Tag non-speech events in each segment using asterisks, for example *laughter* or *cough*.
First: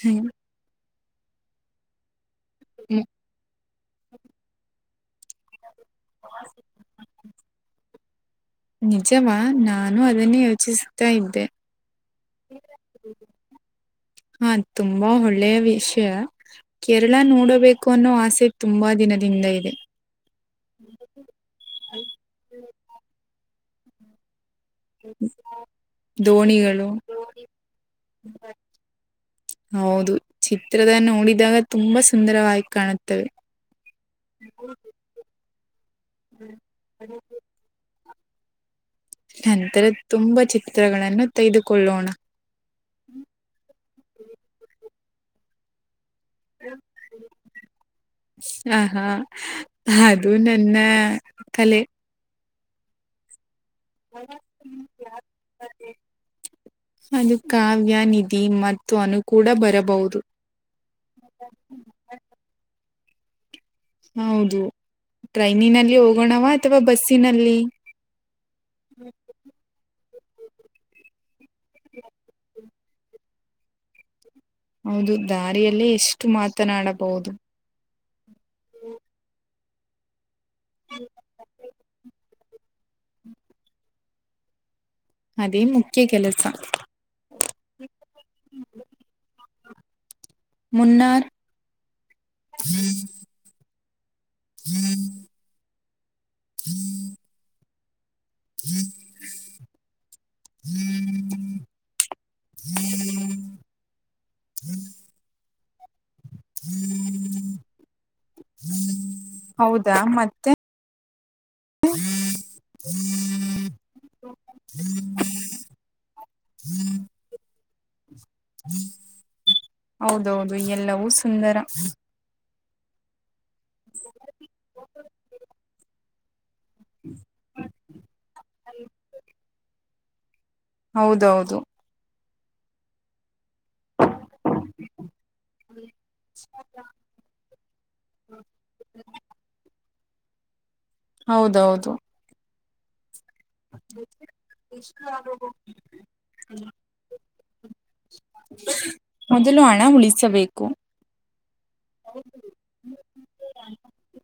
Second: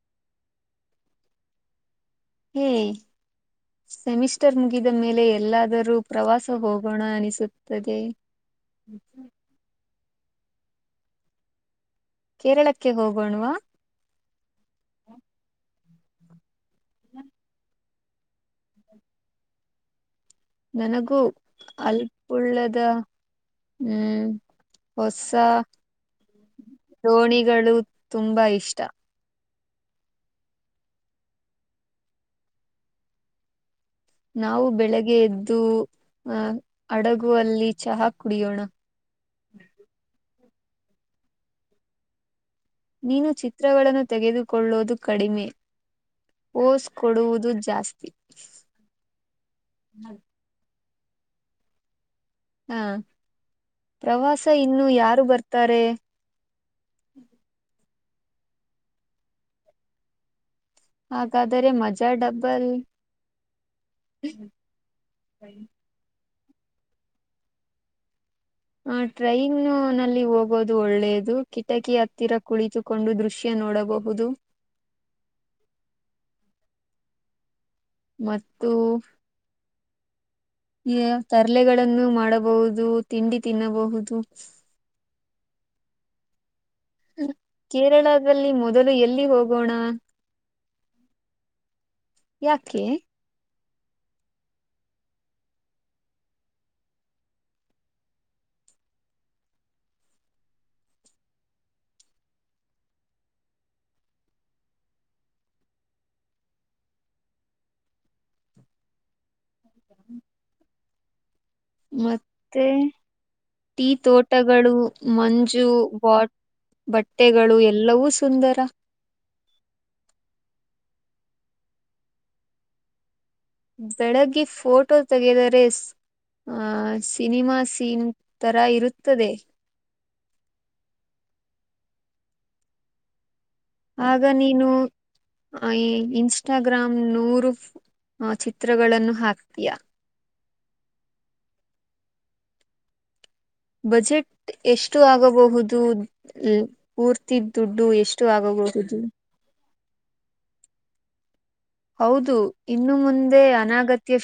ಹ್ಮ್. ಹ್ಮ್ ಸೆಮಿಸ್ಟರ್ ಮುಗಿದ ಮೇಲೆ. ಎಲ್ಲಾದರೂ ಪ್ರವಾಸ ಹೋಗೋಣ ಅನಿಸುತ್ತದೆ. ನಿಜವಾ ನಾನು ಅದನ್ನೇ ಯೋಚಿಸತ್ತಾ ಇದ್ದೆ. ಕೇರಳಕ್ಕೆ ಹೋಗೋಣವಾ ಹಾ. ತುಂಬಾ ಒಳ್ಳೆಯ ವಿಷಯ. ಕೇರಳ ನೋಡಬೇಕು ಅನ್ನೋ ಆಸೆ ತುಂಬಾ ದಿನದಿಂದ ಇದೆ. ನನಗೂ ಅಲ್ಪುಳ್ಳದ ಹ್ಮ್. ಹೊಸ ದೋಣಿಗಳು ದೋಣಿಗಳು ತುಂಬಾ ಇಷ್ಟ. ಹೌದು ಚಿತ್ರದ ನೋಡಿದಾಗ ತುಂಬಾ ಸುಂದರವಾಗಿ ಕಾಣುತ್ತವೆ. ನಾವು ಬೆಳಿಗ್ಗೆ ಎದ್ದು ಅಹ ಹಾ ಅಡಗು ಅಲ್ಲಿ ಚಹಾ ಕುಡಿಯೋಣ. ನಂತರ ತುಂಬಾ ಚಿತ್ರಗಳನ್ನು ತೆಗೆದುಕೊಳ್ಳೋಣ. ನೀನು ಚಿತ್ರಗಳನ್ನು ತೆಗೆದುಕೊಳ್ಳುವುದು ಕಡಿಮೆ. ಪೋಸ್ ಕೊಡುವುದು ಜಾಸ್ತಿ ಹ ಹಾ ಅದು ನನ್ನ. ಕಲೆೆ. ಹಾ ಪ್ರವಾಸ ಇನ್ನು ಯಾರು ಬರ್ತಾರೆ. ಅದು ಕಾವ್ಯ ನಿಧಿ ಮತ್ತು ಅನು ಕೂಡ ಬರಬಹುದು. ಹಾಗಾದರೆೆ ಮಜಾ ಡಬ್ಬಲ್. ಹೌದು ಟ್ರೈನಿನಲ್ಲಿ ಹೋಗೋಣವಾ ಅಥವಾ ಬಸ್ಸಿನಲ್ಲಿ. ಹ ಟ್ರೈನ್ ನಲ್ಲಿ ಹೋಗೋದು ಒಳ್ಳೇದು ಕಿಟಕಿ ಹತ್ತಿರ ಕುಳಿತು. ಕೊಂಡು ದೃಶ್ಯ ನೋಡಬಹುದು. ಹೌದು ದಾರಿಯಲ್ಲೇ ಎಷ್ಟು ಮಾತನಾಡಬಹುದು. ಮತ್ತು. ತರ್ಲೆಗಳನ್ನು ಮಾಡಬಹುದು ತಿಂಡಿ ತಿನ್ನಬಹುದು ಅದೇ ಮುಖ್ಯ ಕೆಲಸ ಕೇರಳದಲ್ಲಿ ಮೊದಲು ಎಲ್ಲಿ ಹೋಗೋಣ ಮುನ್ನಾರ್ ಯಾಕೆ *inaudible* *unintelligible* *unintelligible* *unintelligible* ಹೌದಾ ಮತ್ತೆ ಮತ್ತೆ ಟೀ ತೋಟಗಳು ಮಂಜು ಬಾಟ್ ಬಟ್ಟೆಗಳು ಎಲ್ಲವೂ ಸುಂದರ ಹೌದೌದು ಎಲ್ಲವೂ ಸುಂದರ ಬೆಳಗ್ಗೆ ಫೋಟೋ ತೆಗೆದಾರೆ ಆ ಸಿನಿಮಾ ಸೀಮ್ ತರ ಇರುತ್ತದೆ ಹೌದೌದು ಆಗ ನೀನು ಇನ್ಸ್ಟಾಗ್ರಾಮ್ ನೂರು ಆ ಚಿತ್ರಗಳನ್ನು ಹಾಕ್ತೀಯಾ ಹೌದೌದು ಬಜೆಟ್ ಎಷ್ಟು ಆಗಬಹುದು ತಿದ್ದ ದುಡ್ಡು ಎಷ್ಟು ಆಗೋಗಬತು ಮೊದಲು ಹಣ ಉಳಿಸಬೇಕು ಹೌದು ಇನ್ನು ಮುಂದೆ ಅನಗತ್ಯ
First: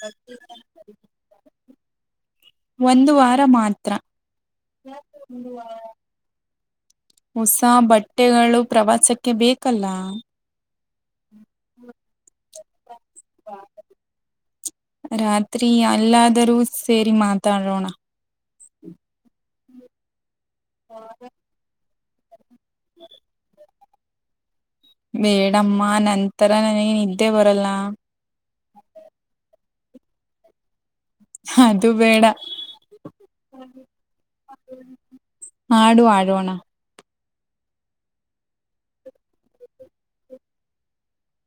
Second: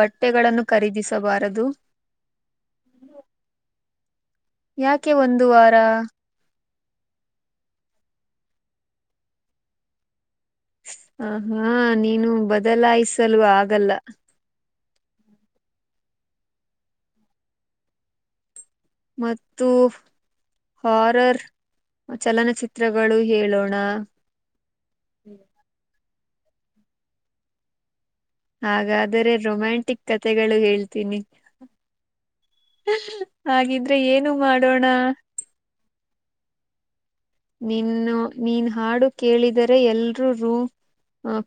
ಬಟ್ಟೆಗಳನ್ನು ಖರೀದಿಸಬಾರದು ಒಂದು ವಾರ ಮಾತ್ರ ಯಾಕೆ ಒಂದು ವಾರ ಹೊಸ ಬಟ್ಟೆಗಳು ಪ್ರವಾಸಕ್ಕೆ ಬೇಕಲ್ಲ ಆ ಹಾ ನೀನು ಬದಲಾಯಿಸಲು ಆಗಲ್ಲ ರಾತ್ರಿ ಅಲ್ಲಾದರೂ ಸೇರಿ ಮಾತಾಡೋಣ ಮತ್ತು ಹಾರರ್ ಚಲನಚಿತ್ರ ಚಿತ್ರಗಳು ಹೇಳೋಣ ಬೇಡಮ್ಮ ನಂತರ ನನಗೆ ಇದಿದ್ದೆ ಬರಲ್ಲ ಹಾಗಾದರೆೆ ರೊಮ್ಯಾಂಟಿಕ್ ಕತೆಗಳು ಹೇಳ್ತ ಿನಿ ಅದು ಬೇಡ. ಹಾಗಿದ್ರೆ ಏನು ಮಾಡೋಣ ಆಡು ಆಡೋಣ ನೀನು ನೀನ್ ಹಾಡು ಕೇಳಿದರೆ ಎಲ್ರೂ ರೂ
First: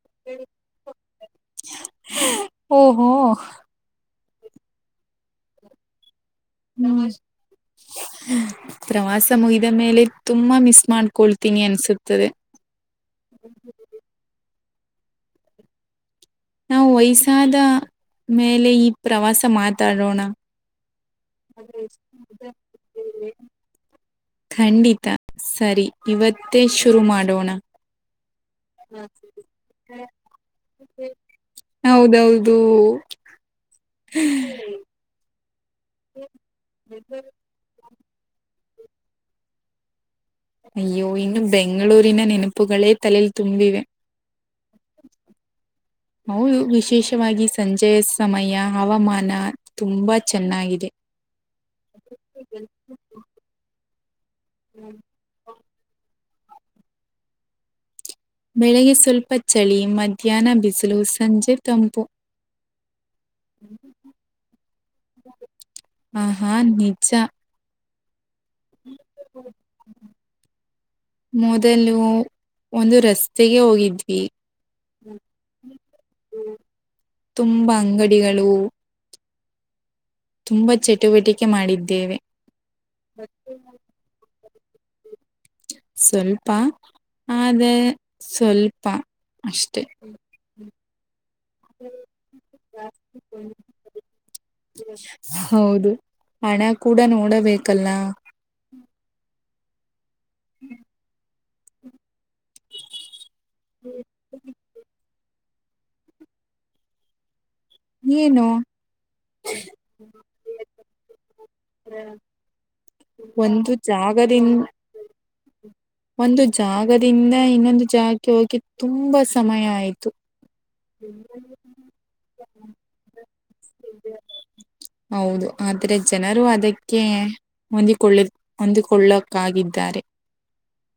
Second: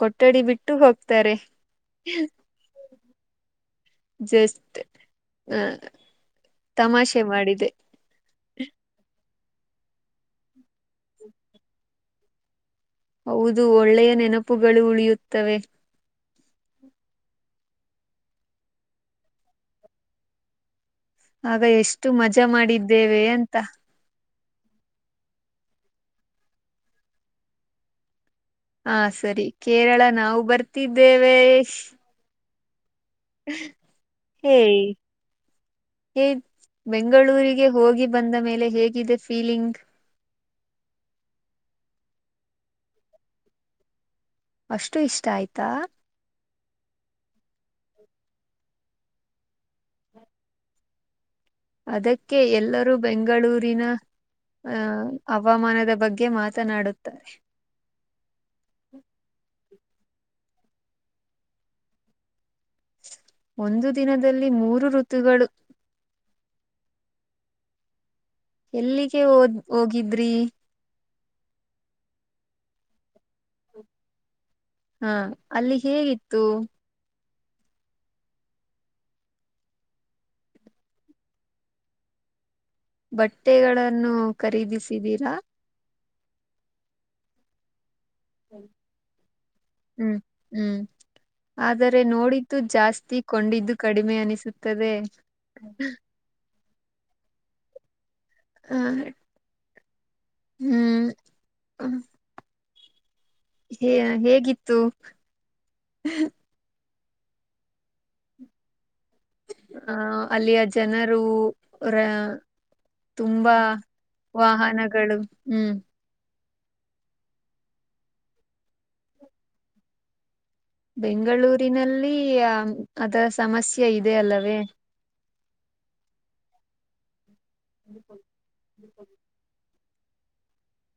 ಕೊಟ್ಟ ಒಟ್ಟಡಿ ಬಿಟ್ಟು ಹೋಗ್ತಾರೆ ಓಹೋ ಜಸ್ಟ್ ಅ ಹ್ಮ್ ತಮಾಷೆ ಮಾಡಿದೆ ಪ್ರವಾಸ ಮುಗಿದ ಮೇಲೆ ತುಂಬಾ ಮಿಸ್ ಮಾಡ್ಕೊಳ್ತೀನಿ ಅನ್ಸುತ್ತದೆ ಹೌದು ಒಳ್ಳೆಯ ನೆನಪುಗಳು ಉಳಿಯುತ್ತವೆ ನಾವು ವಯಸ್ಸಾದ ಮೇಲೆ ಈ ಪ್ರವಾಸ ಮಾತಾಡೋಣ ಆಗ ಎಷ್ಟು ಮಜಾ ಮಾಡಿದ್ದೇವೆ ಅಂತ ಖಂಡಿತ ಸರಿ ಇವತ್ತೇ ಶುರು ಮಾಡೋಣ ಹಾ ಸರಿ ಕೇರಳ ನಾವು ಬರ್ತಿದ್ದೇವೆ ಟೂ ಏ ಏ ಬೆಂಗಳೂರಿಗೆ ಹೋಗಿದ್ದ ಬಂದ ಮೇಲೆ ಹೇಗಿದೆ ಫೀಲಿಂಗ್ ಅಯ್ಯೋ ಇನ್ನು ಬೆಂಗಳೂರಿನ ನೆನಪುಗಳೇ ತಲೇಲ್ಲಿ ತುಂಬಿವೆ ಅಷ್ಟು ಇಷ್ಟ ಆಯ್ತಾ ಹೌದು ವಿಶೇಷವಾಗಿ ಸಂಜೆಯ ಸಮಯ ಹವಾಮಾನ ತುಂಬಾ ಚೆನ್ನಾಗಿದೆ ಅದಕ್ಕೆ ಎಲ್ಲರೂ ಬೆಂಗಳೂರಿನ ಅಹ ಹವಾಮಾನದ ಬಗ್ಗೆ ಗೆ ಮಾತನಾಡುತ್ತಾರೆ ಬೆಳಿಗ್ಗೆ ಸ್ವಲ್ಪ ಚಳಿ ಮಧ್ಯಾಹ್ನ ಬಿಸಿಲು ಸಂಜೆ ತಂಪು ಒಂದು ದಿನದಲ್ಲಿ ಮೂರು ಋತುಗಳು ಆಹಾ ನಿಜ ಎಲ್ಲಿಗೆ ಹದ್ ಹೋಗಿದ್ರಿ. ಮೊದಲು ಒಂದು ರಸ್ತೆಗೆ ಹೋಗಿದ್ವಿ. ಹಾ ಅಲ್ಲಿ ಹೇಗಿತ್ತು. ತುಂಬಾ ಅಂಗಡಿಗಳು. ತುಂಬಾ ಚಟುವಟಿಕೆ ಮಾಡಿದ್ದೇವೆ. ಬಟ್ಟೆಗಳನ್ನು ಖರೀದಿಸಿದೀರಾ. ಸ್ವಲ್ಪ ಆದೇ ಸ್ವಲ್ಪ ಅಷ್ಟೆ. ಹಹೂ ಆದರೆ ನೋಡಿದ್ದು ಜಾಸ್ತಿ ಕೊಂಡಿದ್ದು ಕಡಿಮೆ ಅನಿಸುತ್ತದೆ. ಹೌದು ಹಣ ಕೂಡ ನೋಡಬೇಕಲ್ಲ. ಹ. ಹೂ ಹೇ ಹೇಗಿತ್ತು. ಹ್ಞ. ಏನು. ಅಹ ಅಲ್ಲಿಯ ಜನರು. ತುಂಬಾ ಒಂದು ಜಾಗದಿಂ ವಾಹನಗಳು ಹೂ ಒಂದು ಜಾಗದಿಂದ ಇನ್ನೊಂದು ಜಾಗಕ್ಕೆ ಹೋಗಿ ತುಂಬಾ ಸಮಯ ಆಯ್ತು ಬೆಂಗಳೂರಿನಲ್ಲಿ ಅದರ ಸಮಸ್ಯೆ ಇದೆ ಅಲ್ಲವೇ ಹೌದು ಆದ್ರೆ ಜನರು ಅದಕ್ಕೆ ಹೊಂದಿಕೊಳ್ಳಿ ಹೊಂದಿಕೊಳ್ಳಕಾಗ ಾರೆ.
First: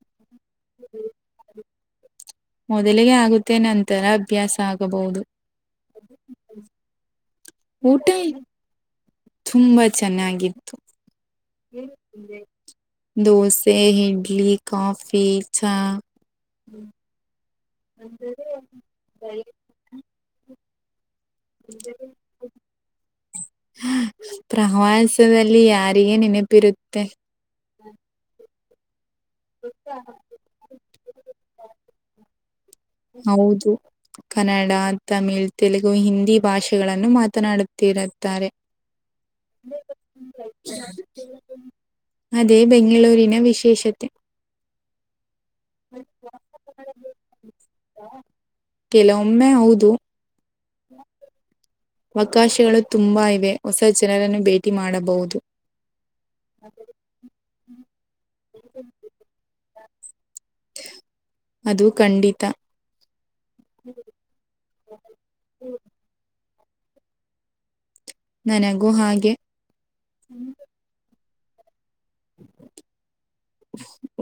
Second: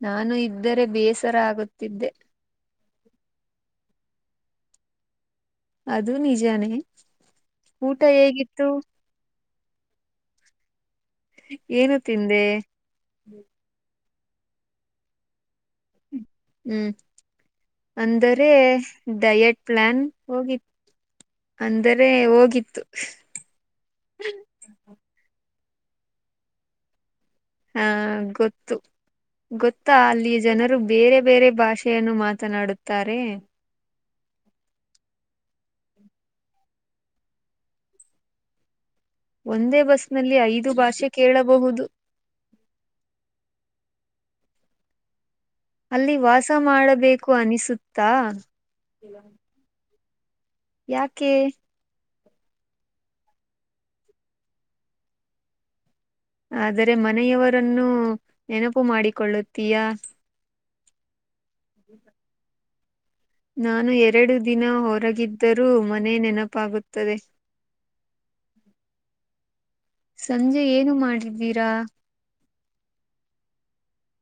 ನಾನು ಇದ್ದರೆ ಬೇಸರ ಆಗುತ್ತಿದ್ದೆ. ಮೊದಲಿಗೆ ಆಗುತ್ತೆ ನಂತರ ಅಭ್ಯಾಸ ಆಗಬಹುದು. ಅದು ನಿಜಾನೇ ಊಟ ಹೇಗಿತ್ತು. ತುಂಬ ಚೆನ್ನಾಗಿತ್ತು. ಏನು ತಿಂದೆ. ದೋಸೆ ಇಡ್ಲಿ ಕಾಫಿ ಚ. ಹೂ ಅಂದರೆ. ಡಯಟ್ ಪ್ಲಾನ್ ಹೋಗಿತ್ತು ಅಂದರೆ ಹೋಗಿತ್ತು. ಪ್ರವಾಸದಲ್ಲಿ ಯಾರಿಗೆ ನೆನಪಿರುತ್ತೆ. ಹಾ ಗೊತ್ತು ಗೊತ್ತಾ ಅಲ್ಲಿ ಜನರು. ಬೇರೆ ಬೇರೆ ಭಾಷೆಯನ್ನು ಮಾತನಾಡುತ್ತ. ಹೌದು. ಕನ್ನಡ ತಮಿಳ್ ತೆಲುಗು ಹಿಂದಿ ಭಾಷೆಗಳನ್ನು ಮಾತನಾಡುತ್ತಿರುತ್ತಾರೆ. ಒಂದೇ ಬಸ್ ನಲ್ಲಿ ಐದು ಭಾಷೆ ಕೇಳಬಹುದು. ಅದೇ ಬೆಂಗಳೂರಿನ ವಿಶೇಷತೆ ಅಲ್ಲಿ ವಾಸ ಮಾಡಬೇಕು ಅನಿಸುತ್ತಾ ಒಮ್ಮೆ ಹೌದು ಯಾಕೆ ಅವಕಾಶಗಳು ತುಂಬಾ ಇವೆ ಹೊಸ ಜನರನ್ನು ಭೇಟಿ ಮಾಡಬಹುದು ಆದರೆ ಮನೆಯವರನ್ನು ನೆನಪು ಮಾಡಿಕೊಳ್ಳುತ್ತೀಯಾ ಅದು ಖಂಡಿತ ನಾನು ಎರಡು ದಿನ ಹೊರಗಿದ್ದರೂ ಮನೆ ನೆನಪಾಗುತ್ತದೆ ನನಗು ಹಾಗೆ ಸಂಜೆ ಏನು ಮಾಡಿದ್ದೀರಾ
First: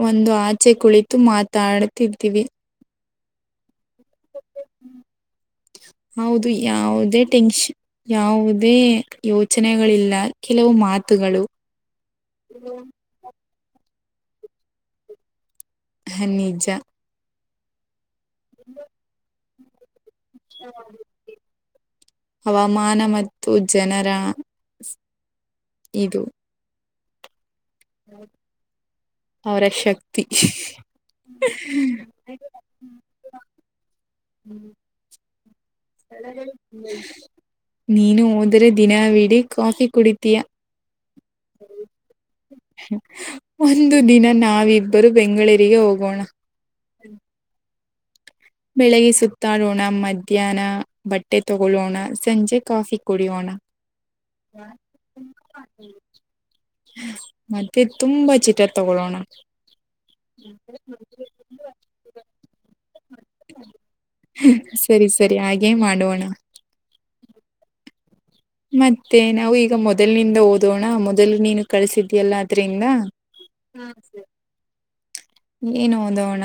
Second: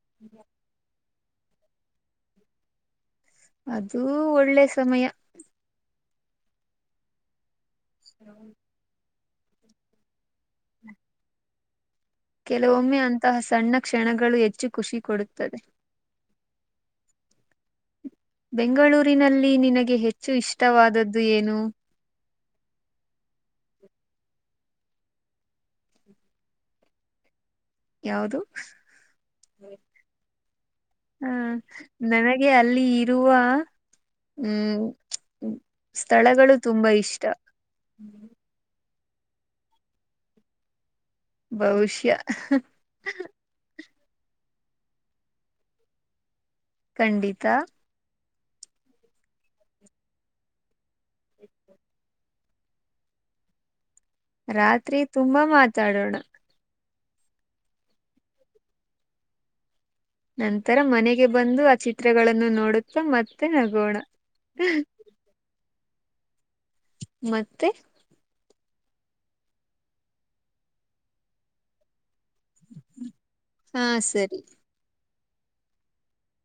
ಒಂದು ಆಚೆ ಕುಳಿತು ಮಾತಾಡ್ತಿದ್ದೀವಿ ಅದುೂ ಒಳ್ಳೆ ಸಮಯ ಹೌದು ಯಾವುದೇ ಟೆನ್ಷನ್ ಯಾವುದೇ ಯೋಚನೆಗಳಿಲ್ಲ ಕೆಲವು ಮಾತುಗಳು ಕೆಲವೊಮ್ಮೆ ಅಂತಹ ಸಣ್ಣ ಕ್ಷಣಗಳು ಹೆಚ್ಚು ಖುಷಿ ಕೊಡುತ್ತದೆ ನಿಜ ಬೆಂಗಳೂರಿನಲ್ಲಿ ನಿನಗೆ ಹೆಚ್ಚು ಇಷ್ಟವಾದದ್ದು ಏನು ಹವಾಮಾನ ಮತ್ತು ಜನರ ಇದು ಯಾವ್ದು ಅವರ ಶಕ್ತಿ ಹಾ ನನಗೆ ಅಲ್ಲಿ ಇರುವ ಹೂ ಸ್ಥಳಗಳು ತುಂಬಾ ಇಷ್ಟ ನೀನು ಹೋದರೆೆ ದಿನವಿಡ ಕಾಫಿ ಕುಡಿತೀಯಾ ಬಹುಶ್ಯಃ ಒಂದು ದಿನ ನಾವಿಬ್ಬರು ಬೆಂಗಳೂರಿಗೆ ಹೋಗೋಣ ಖಂಡಿತಾ ಬೆಳಿಗ್ಗೆ ಸುತ್ತಾಡೋಣ ಮಧ್ಯಾಹ್ನ ಬಟ್ಟೆ ತಗೊಳ್ಳೋಣ ಸಂಜೆ ಕಾಫಿ ಕುಡಿಯವೋಣ ರಾತ್ರಿ ತುಂಬಾ ಮಾತಾಡೋಣ ಮತ್ತೆ ತುಂಬಾ ಚಿಟ ತಗೊೊಳ್ಳೋಣ ನಂತರ ಮನೆಗೆ ಬಂದು ಆ ಚಿತ್ರಗಳನ್ನು ನೋಡುತ್ತಾ ಮ ಸರಿ ಸರಿ ಹಾಗೆ ಮಾಡೋಣ ಮತ್ತೆ ಮತ್ತೆ ನಾವು ಈಗ ಮೊದಲನಿಂದ ಓದೋಣ ಮೊದಲು ನೀನು ಕಳ್ಸಿದ್ಯಲ್ಲ ಿಂದ ಹಾ ಸರಿ ಏನು ಹಓದೋಣ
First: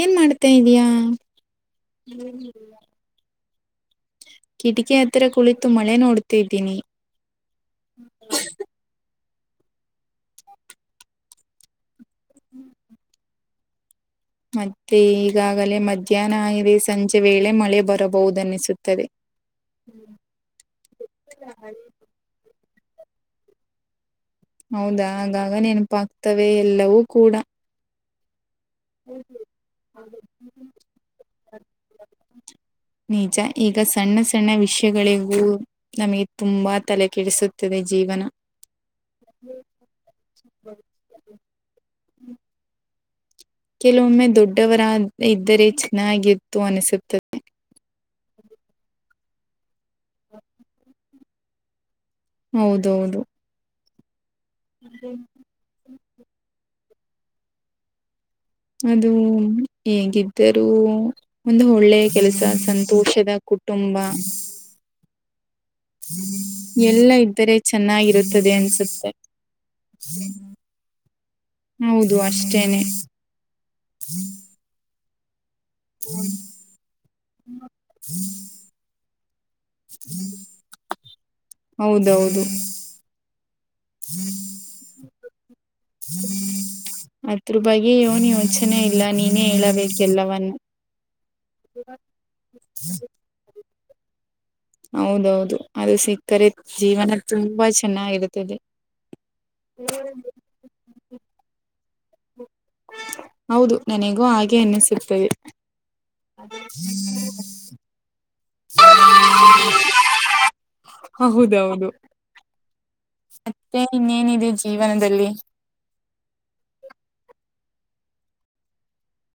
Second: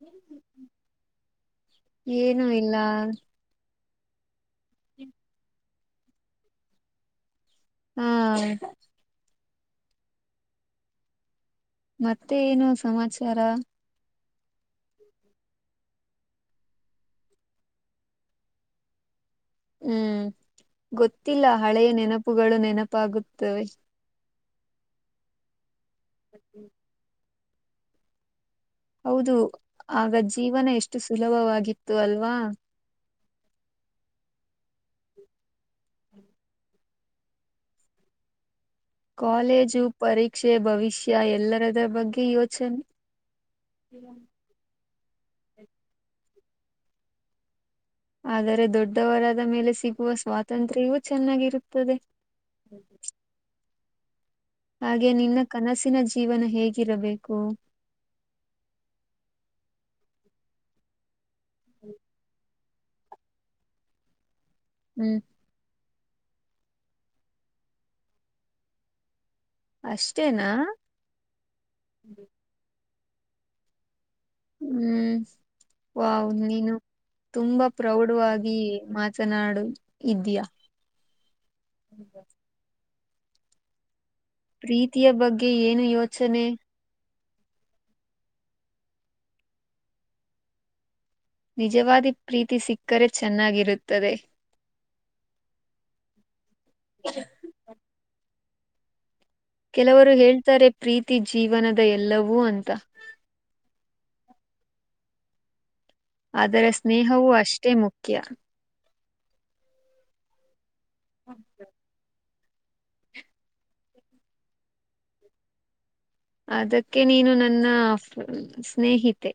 ಏನ್ ಮಾಡ್ತಾ ಇದೀಯಾ ಏನು ಇಲ್ಲ ಕಿಟಕಿ ಹತ್ರ ಕುಳಿತು ಮಳೆ ನೋಡ್ತಿದ್ದೀನಿ ಹಾ ಮತ್ತೆ ಏನು ಸಮಾಚಾರ ಮತ್ತೆ ಈಗಾಗಲೇ ಮಧ್ಯಾಹ್ನ ಇಗದೆ ಸಂಜೆ ವೇಳೆ ಮಳೆ ಬರಬಹುದುನ್ನಿಸುತ್ತದೆ ಹೂ ಗೊತ್ತಿಲ್ಲ ಹಳೆಯ ನೆನಪುಗಳು ನೆನಪಾಗುತ್ತವೆ ಹೌದಾ ಆಗಾಗ ನೆನಪಾಗಗ್ತವೆ ಎಲ್ಲವೂ ಕೂಡ ಹೌದು ಆಗ ಜೀವನ ಎಷ್ಟು ಸುಲಭವಾಗಿತ್ತು ಅಲ್ವಾ ನಿಜ ಈಗ ಸಣ್ಣ ಸಣ್ಣ ವಿಷಯಗಳಿಗೂ ನಮಗೆ ತುಂಬಾ ತಲೆ ಕೆಡಿಸುತ್ತದೆ ಜೀವನ ಕಾಲೇಜು ಪರೀಕ್ಷೆ ಭವಿಷ್ಯ ಎಲ್ಲರದ ಬಗ್ಗೆ ಯೋಚನೆ ಕೆಲವೊಮ್ಮೆ ದೊಡ್ಡವರ ಇದ್ದರೆ ಚೆನ್ನಾಗಿತ್ತು ಅನಸುತ್ತದೆ ಆದರೆ ದೊಡ್ಡವರಾದ ಮೇಲೆ ಸಿಗುವ ಸ್ವಾತಂತ್ರ್ಯವೂ ಚೆನ್ನಾಗಿರುತ್ತದೆ ಹೌದೌದು ಹಾಗೆ ನಿನ್ನ ಕನಸಿನ ಜೀವನ ಹೇಗಿರಬೇಕು ಅದು ಹೇಗಿದ್ದರೂ ಒಂದು ಒಳ್ಳೆ ಕೆಲಸ ಸಂತ ದೋಷದ ಕುಟುಂಬ ಹ್ಮ್ ಎಲ್ಲ ಇದ್ದರೆ ಚೆನ್ನಾಗಿರುತ್ತದೆ ಅನ್ಸುತ್ತೆ ಅಷ್ಟೇನಾ ಹೌದು ಅಷ್ಟೇನೆ ಹ್ಮ್ ವ್ ನೀನು ತುಂಬಾ ಪ್ರೌಡ್ವಾಗಿ ಮಾತನಾಡು ಇದಯಾ ಹೌದೌದು ಹ್ಮ್ ಪ್ರೀತಿಯ ಬಗ್ಗೆ ಏನು ಇ ಅದ್ರ ಬಗ್ಗೆ ಏನ್ ಯೋಚನೆ ಇಲ್ಲ ನೀನೇ ಹೇಳಬೇಕ ಎಲ್ಲವನ್ನ ನಿಜವಾದಿ ಪ್ರೀತಿ ಸಿಕ್ಕರೆ ಚೆನ್ನಾಗಿರುತ್ತದೆ ಹೌದೌದು ಅದು ಸಿಕ್ಕರೆ ಜೀವನ ತುಂಬಾ ಚೆನ್ನಾಗಿರುತ್ತದೆ ಕೆಲವರು ಹೇಳ್ತಾರೆ ಪ್ರೀತಿ ಜೀವನದ ಎಲ್ಲವೂ ಅಂತ ಹೌದು ನನಗೂ ಹಾಗೆ ಅನ್ನಿಸುತ್ತದೆ ಅದರ ಸ್ನೇಹವುೂ ಅಷ್ಟೇ ಮುಖ್ಯ *unintelligible* ಹೌದೌದು ಮತ್ತೆ ಇನ್ನೇನಿದೆ ಜೀವನದಲ್ಲಿ ಅದಕ್ಕೆ ನೀನು ನನ್ನ ಸ್ನೇಹಿತೆ